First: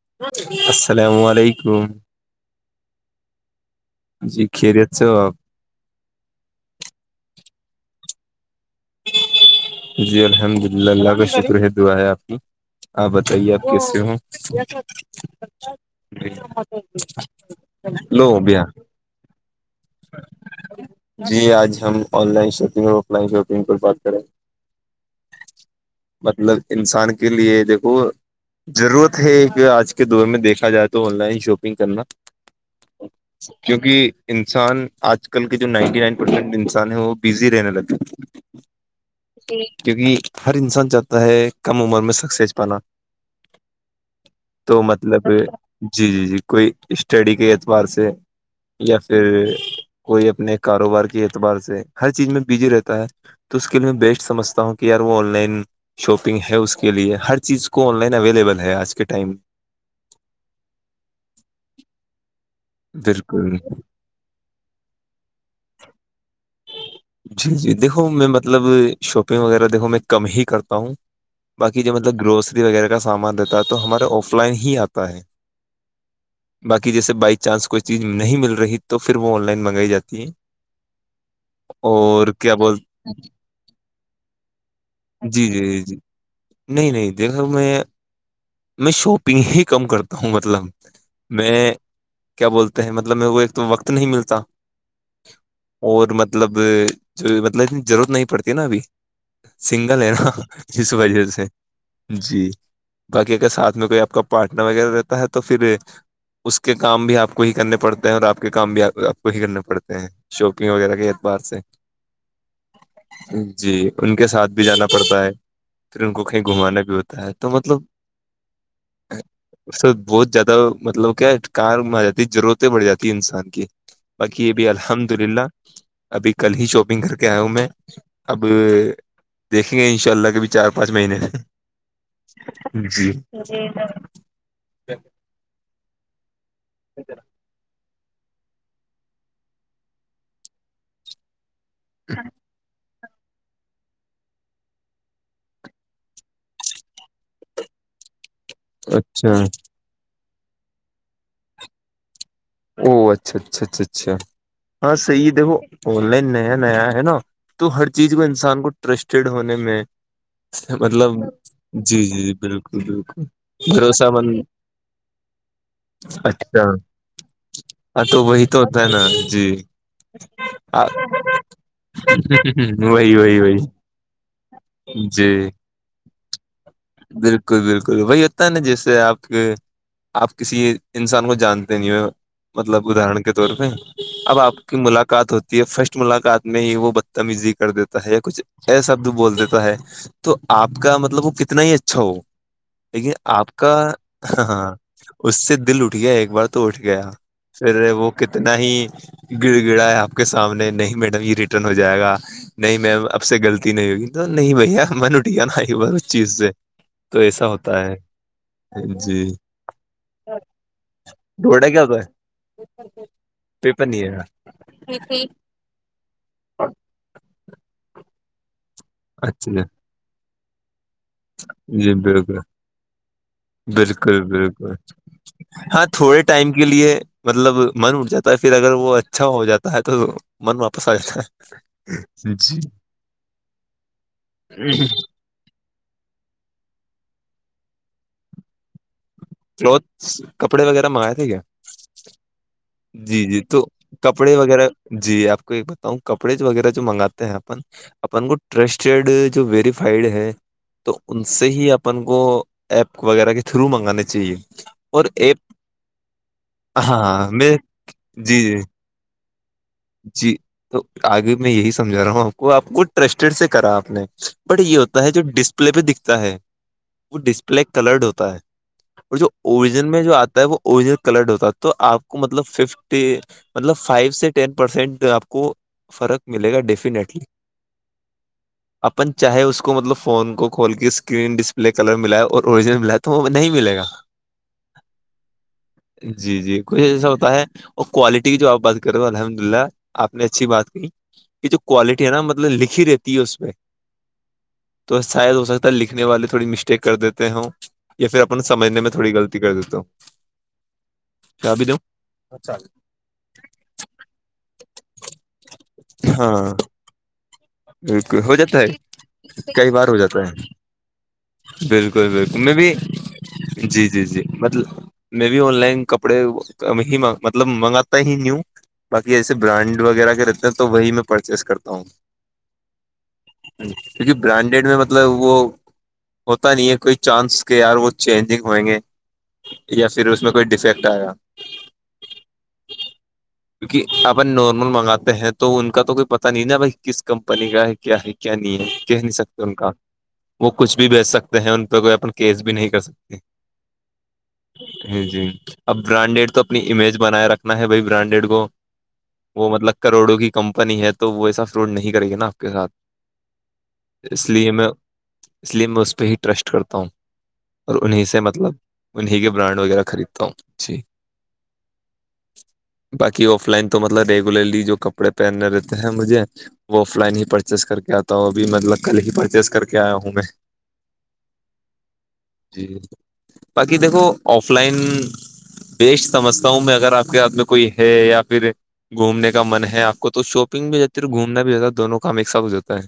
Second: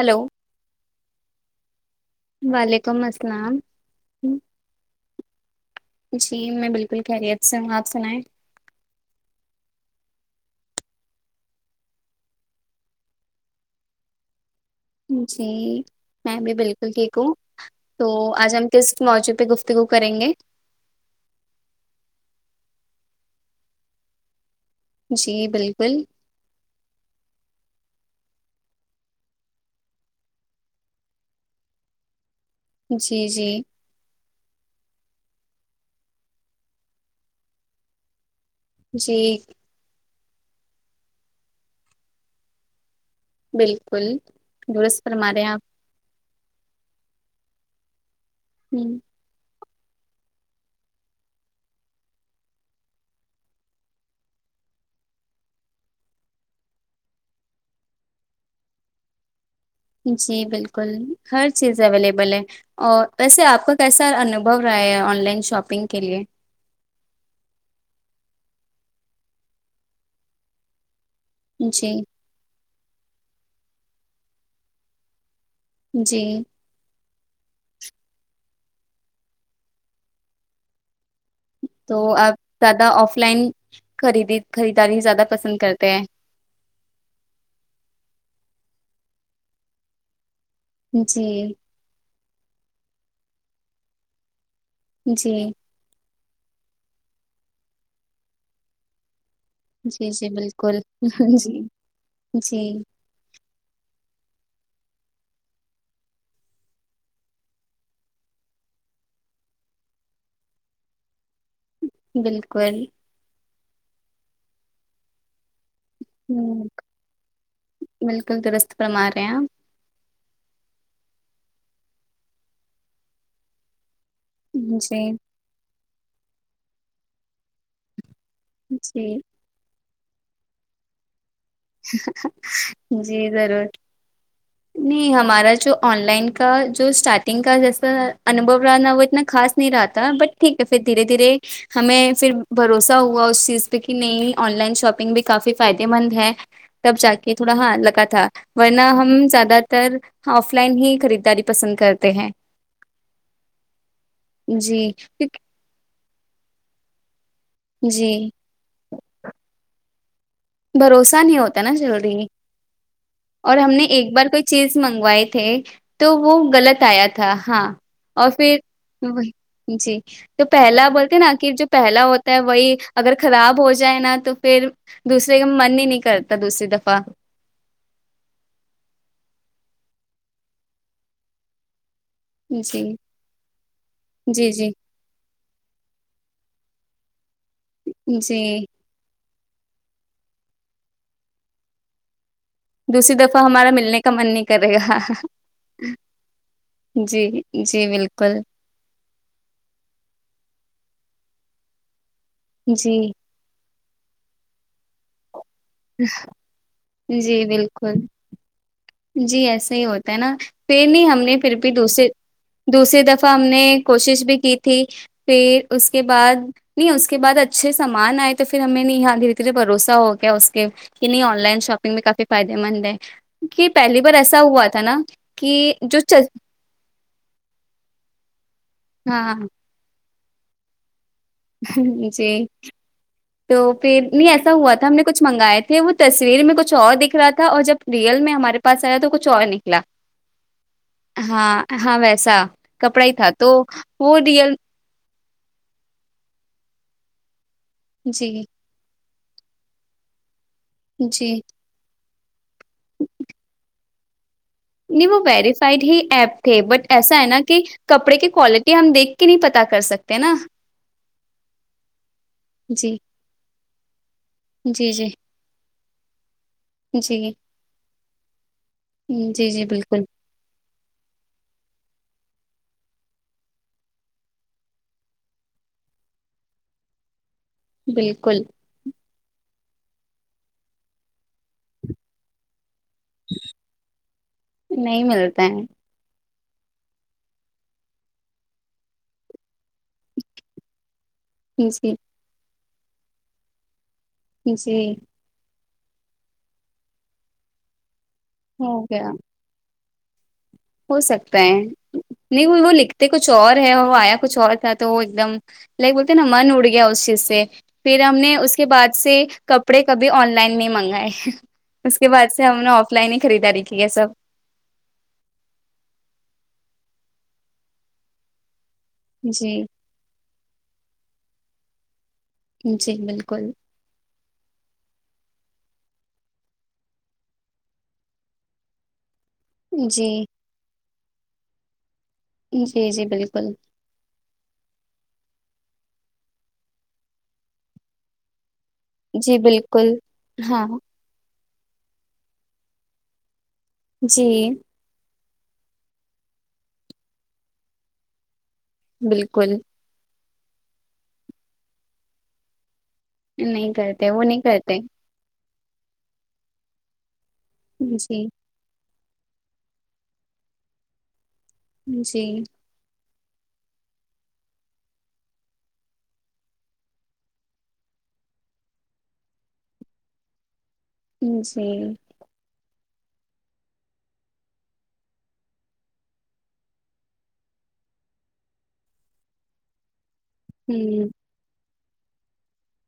Hello السلام علیکم وعلیکم السلام جی کھیر ج آپ جی میں بالکل خیریت سے ہوں آپ سنائیں جی الحمد للہلہ کا شکر ہے دعا ہے آپ کی آپ بتائیے آپ کیس سے ہو جی میں بھی بالکل ٹھیک ہوں تو لو آج بیا ہم کس موضوع پہ گفتگو کریں گے جی آج ہم آن لائن شاپنگ اور آف لائن شاپنگ پر بات کریں جی بالکل مطلب انسان کے لیے دیکھو ضرورت ہے ایک آج کے دور میں دیکھا جائے تو آن لائن شاپنگ کرنا جی جی کیونکہ انسان آج کل کے جو نائنٹی نائن پرسینٹ انسان ہے وہ بزی رہنے لگے جی کیونکہ ہر انسان چاہتا ہے کم عمر میں سکسیز پانا بالکل تو درست مطلب فرما رہے ہیں آپ جی جی جی کوئی اسٹڈی کے اعتبار سے ہوں، یا پھر کوئی اپنے کاروبار کے اعتبار سے ہر چیز میں بزی رہتا ہے تو اس کے لیے میں بیسٹ سمجھتا ہوں کہ یار وہ آن لائن شاپنگ ہے اس کے لیئے ہر چیز کو آن لائن اویلیبل ہے آج کے ٹائم جی بالکل ہر چیز اویلیبل ہے اور ویسے بالکل آپ کا کیسا انوبھو رہا ہے آن لائن شاپنگ کے لیے جی جی دیکھو میں مطلب شاپنگ وغیرہ دیکھو میں کم ہی کرتا ہوں باقی جی جو مطلب گروسری وغیرہ کا سامان دیتا ہے تو ہمارے آف لائن ہی آتا ہے جی باقی جیسے بائی چانس کوئی چیز نہیں مل رہی تو پھر وہ آن لائن منگائی جاتی ہے تو اور آپ کیا بول زیادہ آف لائن خریدی خریداری زیادہ جی پسند جی کرتے جی ہیں نہیں نہیں دیکھو میں میں شاپنگ ہی کم کرتا ہوں مطلب جی میں کیا بولتے ہیں مطلب میرے کو ایک تو وقت نہیں ملتا جی اور مطلب جو مطلب اتنی ضرورت نہیں پڑتی نا ابھی سنگل جی ہے جی نا بالکل اس وجہ سے جی جی باقی اگر ساتھ میں کوئی آپ کا پارٹنر وغیرہ رہتا ہے تو پھر اس کے کام بھی آپ کو ہی کرنے پڑتے ہیں اور آپ کے کام بھی آپ کو ہی کرنے پڑتے ہیں شاپنگ وغیرہ کے اعتبار سے بالکل جی ان کے ساتھ بھی جانا پڑتا ہے پھر ان کو کہیں ہم، گھمانا بھی ہوتا ہے تو مطلب بالکل درست فرما رہے آپ اس سے بہت زیادہ مطلب کیا ہے کار میں آ جاتی ضرورتیں پڑ جاتی ہے انسان کی باقی یہ بھی الحمد جی للہ ابھی کل ہی شاپنگ کر کے آیا ہوں میں اب جی دیکھیں گے ان شاء اللہ کے بھی چار پانچ مہینے جی ضرور نہیں ہمارا جو آن لائن کا جو اسٹارٹنگ کا جیسا انبو رہا نا وہ اتنا خاص نہیں رہاتا بٹ ٹھیک ہے پھر دھیرے دھیرے ہمیں پھر بھروسہ ہوا اس چیز کہ نہیں آن لائن شاپنگ بھی کافی فائدے مند ہے تب جا کے تھوڑا ہاں لگا تھا ورنہ ہم اچھا زیادہ تو آف لائن ہی خریداری پسند کرتے ہیں او اچھا اچھا اچھا اچھا جی ہاں صحیح ہے کیونکہ- دیکھو آن لائن نیا نیا ہے نا تو ہر چیز کو جی انسان کو ٹرسٹیڈ ہونے میں مطلب بھروسہ نہیں ہوتا نا جی جلدی جی جی بالکل بالکل اور ہم نے بھروسہ ایک بار مند کوئی چیز منگوائے تھے تو وہ اچھا غلط آیا تھا ہاں تو اور وہی پھر تو ہوتا ہے نا جی جی تو پہلا بولتے نا کہ جو پہلا ہوتا ہے وہی اگر وہی خراب ہو وہی جائے نا تو پھر جی دوسرے کا من ہی نہیں کرتا دوسری دفعہ بالکل بالکل وہی ہوتا ہے نا جیسے آپ کے آپ کسی انسان کو جان د جی مطلب ادارن کے طور پہ اب جی آپ جی کی ملاقات ہوتی فرسٹ ملاقات میں ہی وہ بدتمیزی کر دیتا ہے یا جی کچھ ایسا شبد بول دیتا ہے تو آپ کا مطلب وہ کتنا ہی اچھا ہو لیکن دوسری دفعہ آپ ہمارا کا ملنے من ہ نہیں کرے ہاں گا اس سے دل اٹھ گیا ایک بار تو اٹھ گیا جی پھر جی وہ بالکل کتنا نہیں گڑ گڑا یا آپ کے سامنے نہیں میڈم یہ ریٹرن ہو جائے گا نہیں جی میم اب سے غلطی نہیں ہوگی تو نہیں بھیا من اٹھیا ن ب اس چیز سے تو جی ایسا ہوتا بالکل ہے جی ایسا ہی ہوتا ہے نا پ نہیں ہم پھر ڈوڈا بھی کیا ہوتا ہے دوسری دوسری دفعہ ہم نے پیپر نہیں ہے کوشش بھی کی تھی پھر اس کے بعد نہیں اس کے بعد اچھے سامان آئے تو پھر ہمیں نہیں یہاں دھیرے دھیرے اچھا بھروسہ ہو گیا اس کے کہ نہیں آن لائن جی شاپنگ میں کافی بالکل فائدے مند ہے کہ پہلی بار بالکل ایسا ہوا بالکل تھا نا کہ ہاں جو چ تھوڑے ٹائم کے لیے مطلب من اٹھ جاتا ہے پھر اگر وہ اچھا ہاں ہو جاتا ہے تو من واپس آ جاتا ہے جی تو پھر نہیں ایسا ہوا تھا ہم نے کچھ منگائے تھے وہ تصویر میں کچ اور دکھ رہا تھا اور جب ریل میں ہمارے پ پاس آیا تو کچھ اور نکلا کلوتھس کپڑے وغیرہ منگائے تھے کیا ہاں ہاں ویسا کپڑا ہی جی تھا جی تو وہ کپڑے ریئل وغیرہ جی آپ کو ایک بتاؤں کپڑے وغیرہ جو منگاتے ہیں اپن اپن جی کو ٹرسٹ [unintelligible] جو ویریفائڈ ہے تو ان جی سے ہی آ اپن کو ایپ وغیرہ کے تھرو منگانے چاہیے اور نہیں وہ ایپ ویریفائڈ ہی ایپ تھے بٹ ہاں ایسا ہے ہاں نا میں کہ کپڑے کی جی جی کوالٹی ہم دیکھ کہ نہیں پتا کر سکتے تے نا جی تو آگے میں یہی سمجھا رہا ہوں آپ کو آپ کو جی ٹسٹیڈ سے کرا آپ نے بٹ یہ جی ہوتا جی ہے جو ڈس لے پہ دکھتا ہے وہ جی ڈسپلے کلرڈ ہوتا ہے اور جو جی جی اوریجن میں بالکل جو آتا ہے وہ اجنل کلرڈ ہوتا تو آپ کو مطلب ففٹی مطلب فائیو سے ٹین پرسینٹ آپ کو فرق ملے گا ڈیفینٹلی بالکل اپن چاہے اس کو مطلب فون کو کھول کے اسکرین ڈسپلے کلر ملاائے اوریجنل ملا تو وہ نہیں ملے گا نہیں ملتا ہے جی جی کچھ ایسا ہوتا ہے اور کوالٹی کی جو آپ بات کریں الحمد اللہ آپ نے اچھی بات کہ یہ جو کوالٹی جی ہے نا مطلب لکھی رہتی ہے اس پ میں جی شاید ہو سکتا ہے لکھنے والے تھوڑی مسٹیک کر دیتے ہ یا پھر اپنے سمجھنے ہو میں گیا تھوڑی غلط کر دی تو ہو سکتا ہے نہیں وہ اچھا وہ لکھتے کچھ اور ہے وہ آیا کچھ اور تھا تو وہ ایک دم لائگ بولتے ن من ہاں اڈگی اوشی سے پھر ہم بالکل ہو نے اس جاتا کے ہے بعد سے کئی کپڑے بار ہو کبھی جاتا آن ہے لائن نہیں منگائے اس کے بالکل بعد سے ہم نے آف لائن ہی خریداری کی ہے سب م میں بھی آن لائن کپڑے مطلب منگاتا ہی نیو باقی ایسے جی برانڈ وغیرہ کے رہتے ہیں تو وہی میں پرچیز کرتا ہوں جی بالکل کیونکہ برانڈیڈ میں مطلب وہ ہوتا نہیں ہے کوئی چانس کے یار وہ چینجنگ ہوئیں گے یا پھر جی اس میں کوئی ڈیفیکٹ آیا جی جی بالکل کیونکہ ان نارمل منگاتے ہیں تو ان کا تو کوئی پتا نہیں نا بھائی کس کمپنی کا ہے کیا ہے کیا نہیں ہے کہہ نہیں جی سکتے ان کا بالکل وہ ہاں کچھ بھی بیچ سکتے ہیں ان پہ کوئی اپن کیس بھی نہیں کر سکتے جی ہ جی اب برانڈیڈ تو اپنی امیج بناائے رکھنا ہے بائی برانڈیڈ کو وہ بالکل مطلب کروڑوں کی کمپنی ہے تو وہ ایسا فروڈ نہیں کرے گی نا آپ کے ساتھ نہیں کرتے وہ اس نہیں لیے میں کرتے اس پہ ہی ٹرسٹ کرتا ہوں اور انیں سے جی مطلب انیں کے برانڈ وغیرہ خریدتا ہوں جی جی باقی آف لائن تو مطلب ریگولرلی جو کپڑے پہننے رہتے ہیں مجھے وہ آف لائن ہی پرچیز کر کے آتا ہوں ابھی مطلب کل ہی پرچیز کر کے آیا ہوں میں جی جی باقی دیکھو آف لائن بیش سمجھتا ہوں میں اگر آپ کے ہاتھ میں کوئی ہے یا پھر گھومنے کا من ہے آپ کو تو شاپنگ بھی جاتی ہے ہوں اور گھومنا بھی جاتا ہے دونوں کا مکسپ ہو جاتا ہے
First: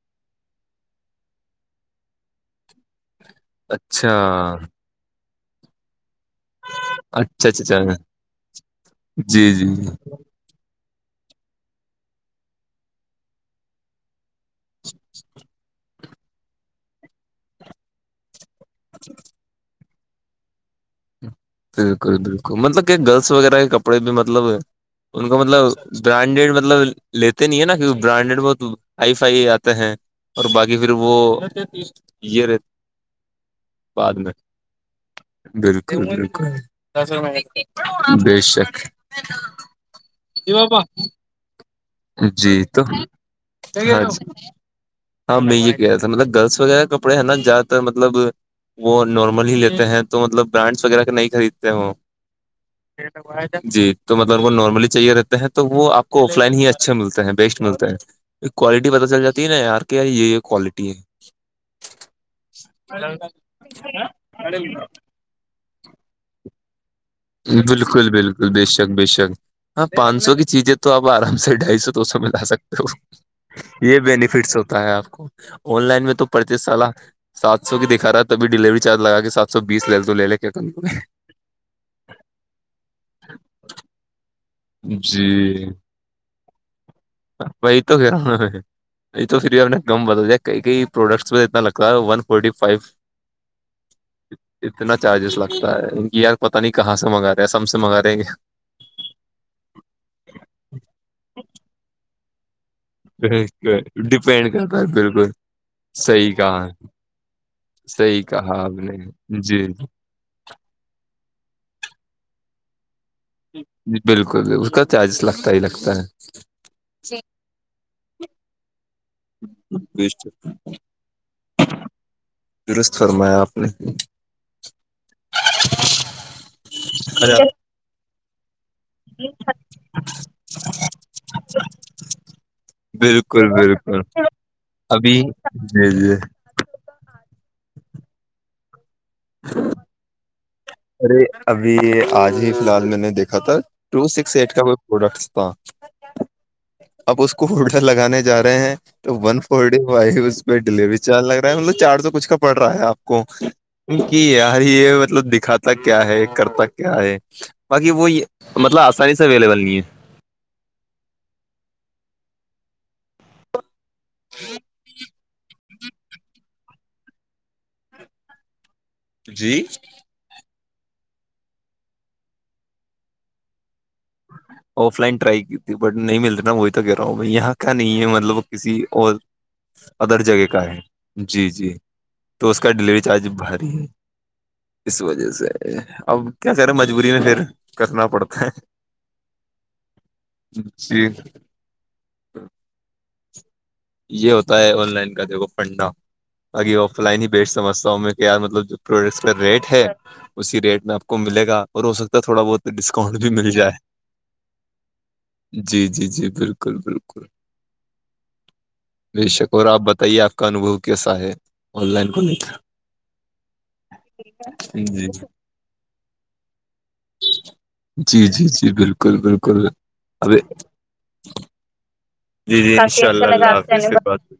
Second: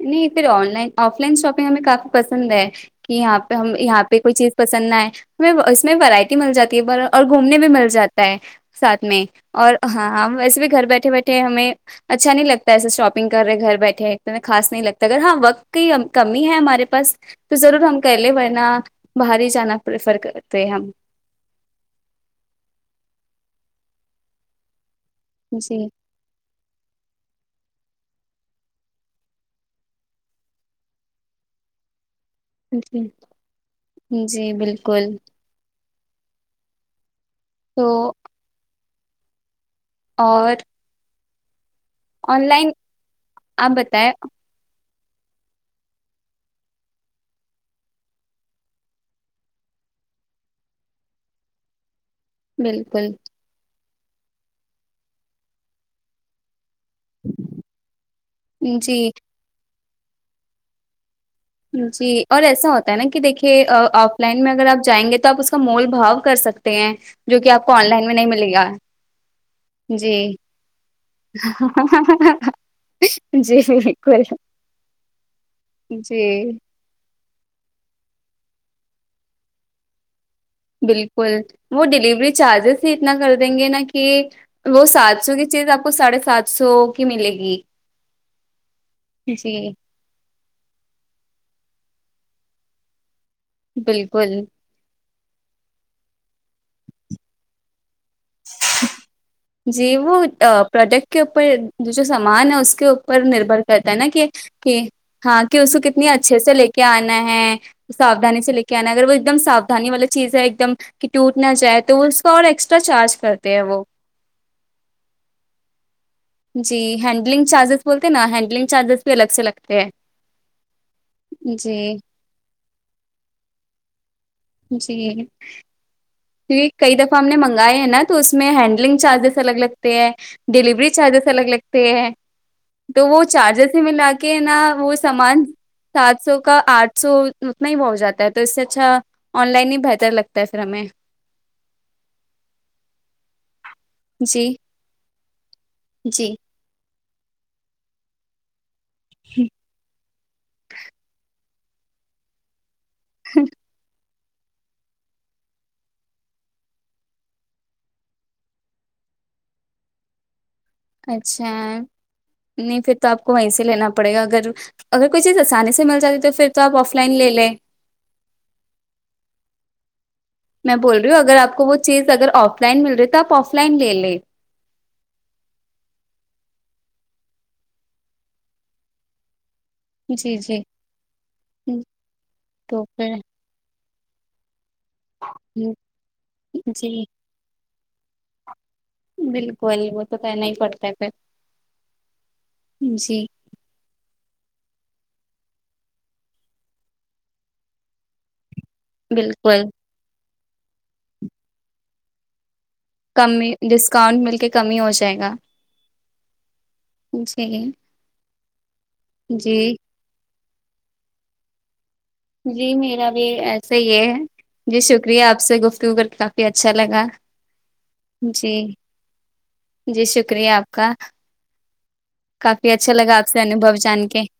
نہیں پھر online offline shopping ہمیں کافی پسند ہے کہ یہاں پہ ہم یہاں اچھا پہ کوئی چیز پسند نہئے اس میں ورائٹی مل جاتی ہے ب اور اچھا گھومنے بھی اچھا مل اچھا جاتا ہے سھ میں جی جی اور ہاں ویسے بھی گھر بیٹھے بیٹھے ہمیں اچھا نہیں لگتا ایسے شاپنگ کر رہے گھر بیٹھے ہیں ایک خاص نہیں لگتا اگر ہاں وقت ہی کمی ہے ہمارے پاس تو ضرور ہم کیہلے ورن باہر ہی جانا پریفر کرتے ہیں ہم بالکل بالکل مطلب کہ گرلس وغیرہ کے کپڑے بھی مطلب ان کا مطلب جی برانڈیڈ مطلب لیتے نہیں ہے نا کی برانڈیڈ بہت آئی فائی آتے ہیں اور باقی پھر وہ یہ رہ بعد جی میں جی بالکل بالکل بالکل تو بے شک اور بابا آن جی لائن تو آپ بتائیں ہاں میں یہ کہ رہ تھا مطلب گرلس وغیرہ کپڑے ہیں نا زیاد تر مطلب وہ نارمل ہی لیتے ہیں تو مطلب برانڈس وغیرہ کے نہیں خریدتے بالکل جی تو مطلب ان نارملی چاہیے رہتا ہے تو وہ آپ کو آف لائن ہی اچھا ملتا ہے بیسٹ ملتا ہے کوالٹی جی پتہ چل جاتی ہے نا آار کے یہ کوالٹی ہے جی اور ایسا ہوتا ہے نا کہ دھیے آف لائن میں اگر آپ جائیں گے تو آپ اس کا مول بھا کر سکتے ہیں جو کہ آپ کو آن بالکل لائن میں نہیں بالکل ملے گا بے شنک بے شنک ہاں جی پانچ سو کی چیزیں تو آپ آرام سے ڈھائی سو تو سو م لا جی سکتے یہ بالکل بینیفٹس ہوتا ہے آپ کو آن لائن میں تو جی پرڑچس سال سات سو کی دکھا رہا ہے تب ڈلیوری چارج لگا کے سات سو بیس لے ل تو لے لے کیا کر لے کل وہ ڈیلیوری چارجز ہی اتنا کر دیں گے نا کہ وہ گے. سات سو کی جی چیز آپ کو ساڑھے سات سو کی ملے گی نہیں تو پھر بھی اپ جی نے کم بدل دیا کئی کئی پروڈکٹس میں اتنا لگتا ہے ون فورٹی فائیو بالکل اتنا چارجز لگتا ہے ان کی یار پتاہ نہیں کہاں سے منگا رہے ہیں سم سے منگا رہیں گے جی وہ پروڈکٹ کے اوپر جو سامان ہے اس کے اوپر نربر کرتا ہے نا کہ ڈپینڈ کرتا ہے بالکل ہاں کہ اس کو کتنی صحیح اچھے سے لے کہا کے آنا ہے صحیح سادانی سے کہا لے کے آپ آنا ہے نے اگر وہ ایک دم جی سادانی والے چیز ہے ایک دم کہ ٹوٹ نہا جائے تو اس کا اور ایکسٹرا چارج کرتا جی بالکل اس کا چارجز لگتا ہی لگتا ہے جی ہینڈلنگ چارجز بولتے ہیں نا ہینڈلنگ چارجز بھی الگ سے لگتے ہیں [inaudible] جی درست فرمایا آپ نے جی کی کئی دفعہ ہم نے منگاائے ہیں نا تو اس میں ہینڈلنگ چارجز الگ لگتے ہیں ڈیلیوری چارجز الگ لگتے ہیں تو وہ بالکل چارجر سے بالکل ملا کے نہا وہ ابھی سامان جی جی سات سو کا آٹھ سو اتنا ہی بہ ہو جاتا ہے تو اس سے اچھا آن لائن ہی بہتر لگتا ہے پھر ہمیں ارے ابھی آج ہی فی الحال میں نے دیکھا تھا ٹو سکس جی ایٹ کا کو پروڈکٹ تھا جی اب اس کو ہولڈر لگانے جا رہے ہیں تو ون فورٹی فائیو اس پہ ڈیلیوری چارج لگا مطلب چار سو کچھ کا پڑ رہا ہے آپ کو یار یہ مطلب دکھاتا تک کیا ہے کر تک کیا ہے باقی وہ یہ مطلب آسانی سے اویلیبل نہیں ہے اچھا نہیں پھر تو آپ کو وہیں سے لینا پڑےا اگر اگر کوئی چیز آسانی سے مل جاتی تو پھر تو آپ آف لائن لے لیں جی میں بول رہی ہوں اگر آپ کو وہ چیز اگر آف لائن مل رہی ہے تو آف لائن لے لیں آف لائن ٹرائی کی تھی بٹ نہیں مل رہ نا وہی تو کہہ رہا ہوں بائی یہاں کا نہیں ہے مطلب کسی اور ادر جی جگہ کا جی ہے جی جی تو اس کا ڈلیوری چارج بھاری ہے اس وجہ سے اب کیا کر رہے جی مجبوری میں پھر کرنا پڑتا ہے بالکل وہ تو کرنا ہی پڑتا ہے جی پھر جی یہ ہوتا ہے آن لائن کا دیک پڑھنا اگھی آف لائن ہی بیٹ سمجھتا ہوں میں کہ یار مطلب جو پروڈکٹس کا بالکل ریٹ ہے اسی ریٹ میں آپ کو ملے گا اور ہو سکتا ہے تھوڑا بہت ڈک کنٹ بھی مل کمی جائے ڈسکاؤنٹ مل کے کمی ہو جائے گا جی جی جی بالکل بالکل جی بے شکور جی آپ بتائیے آپ کا انوبو کیسا ہے آن لائن کو جی میرا بھی ایسا یہ ہے جی شکریہ آپ سے گفتگو کر کے کافی اچھا لگا جی جی جی بالکل بالکل جی ابھی شکریہ آپ جی کافی جی ان اچھا شاء لگا اللہ آپ سے اللہ حافظ انوبو حافظ، پھر جان بات کے ہوگی۔